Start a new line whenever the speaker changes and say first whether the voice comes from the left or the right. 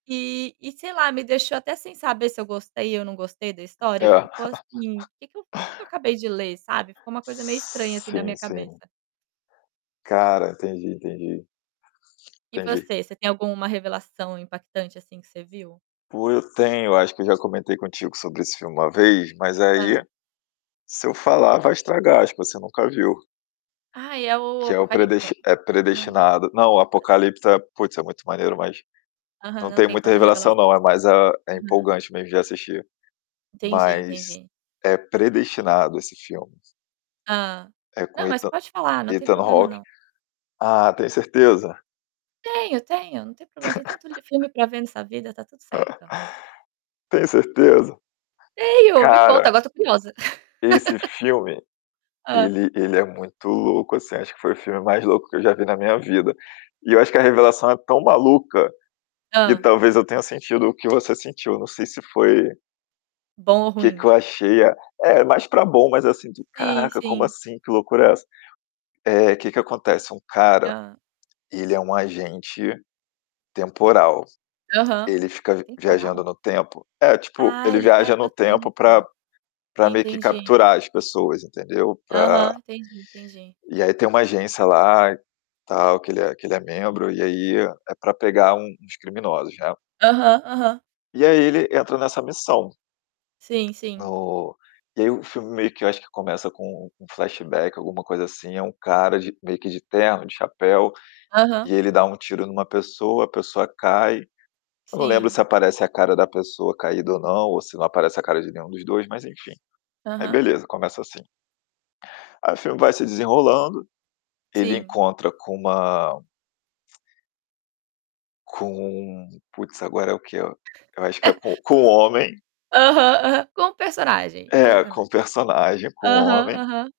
right: E e, sei lá, me deixou até sem saber se eu gostei ou não gostei da história,
left: É.
right: ficou, assim: "Que que eu que que eu acabei de ler?" Sabe, ficou uma coisa meio estranha, assim, na
left: Sim,
right: minha
left: sim.
right: cabeça.
left: Cara, entendi, entendi.
right: E
left: Entendi.
right: você, você tem alguma revelação impactante, assim, que você viu?
left: Pô, eu tenho, eu acho que eu já comentei contigo sobre esse filme uma vez. Mas
right: Hã.
left: aí, se eu falar vai estragar, acho que você nunca viu.
right: Ai, é o o
left: Que é o
right: Apocalipse?
left: predest é
right: Não.
left: Predestinado. Não, o
right: Foi quase.
left: Apocalipse é puts, é muito maneiro mas
right: Aham.
left: não
right: Não
left: tem
right: tem
left: muita
right: tanta
left: revelação
right: revelação.
left: não, é mais a é
right: Aham.
left: empolgante mesmo de assistir.
right: Entendi,
left: Mas
right: entendi.
left: é Predestinado, esse filme.
right: Hã.
left: É com
right: Não, mas
left: Ethan
right: pode falar, não tem
left: Ethan
right: problema
left: Hawke.
right: não.
left: Ah, tem certeza?
right: Tenho, tenho. Não tem problema, tem tanto li filme para ver nessa vida, está tudo certo.
left: Tem certeza?
right: Tenho, me conta,
left: Cara
right: agora estou curiosa.
left: esse filme,
right: Hã.
left: ele ele é muito louco, assim, acho que foi o filme mais louco que eu já vi na minha vida. E eu acho que a revelação é tão maluca, que
right: Hã.
left: talvez eu tenha sentido o que você sentiu, não sei se foi
right: Bom ou
left: Que que eu
right: ruim?
left: achei? É, é mais pra bom. Mas, assim, tu:
right: Sim,
left: "Caraca, como
right: sim.
left: assim? Que loucura é essa?" Eh, que que acontece, um cara,
right: Hã.
left: ele é um agente temporal,
right: Aham.
left: ele fica v viajando
right: Temporal?
left: no tempo. É, tipo,
right: Ah,
left: ele
right: ele viaja
left: viaja
right: no
left: no tempo pra
right: tempo.
left: pra meio que
right: Entendi.
left: capturar as pessoas, entendeu, pra
right: Aham. Entendi, entendi.
left: E aí tem uma agência lá, tal, que ele é que ele é membro e aí é pra pegar un uns criminosos, né.
right: Aham, aham.
left: E aí ele entra nessa missão.
right: Sim, sim.
left: No e aí o filme meio que eu acho que começa com um um flashback, alguma coisa assim, é um cara de meio que de terno, de chapéu,
right: Aham.
left: e ele dá um tiro em uma pessoa, a pessoa cai, eu não lembro
right: Sim.
left: se aparece a cara da pessoa caída ou não, ou se não aparece a cara de nenhum dos 2 mas, enfim, aí
right: Aham.
left: beleza, começa assim. Aí o filme vai se desenrolando, ele
right: Sim.
left: encontra com uma com puts, agora é o quê? Eu acho que é co com homem
right: Aham, aham. Como personagem, um
left: É,
right: persona
left: com personagem, com
right: aham,
left: homem
right: aham.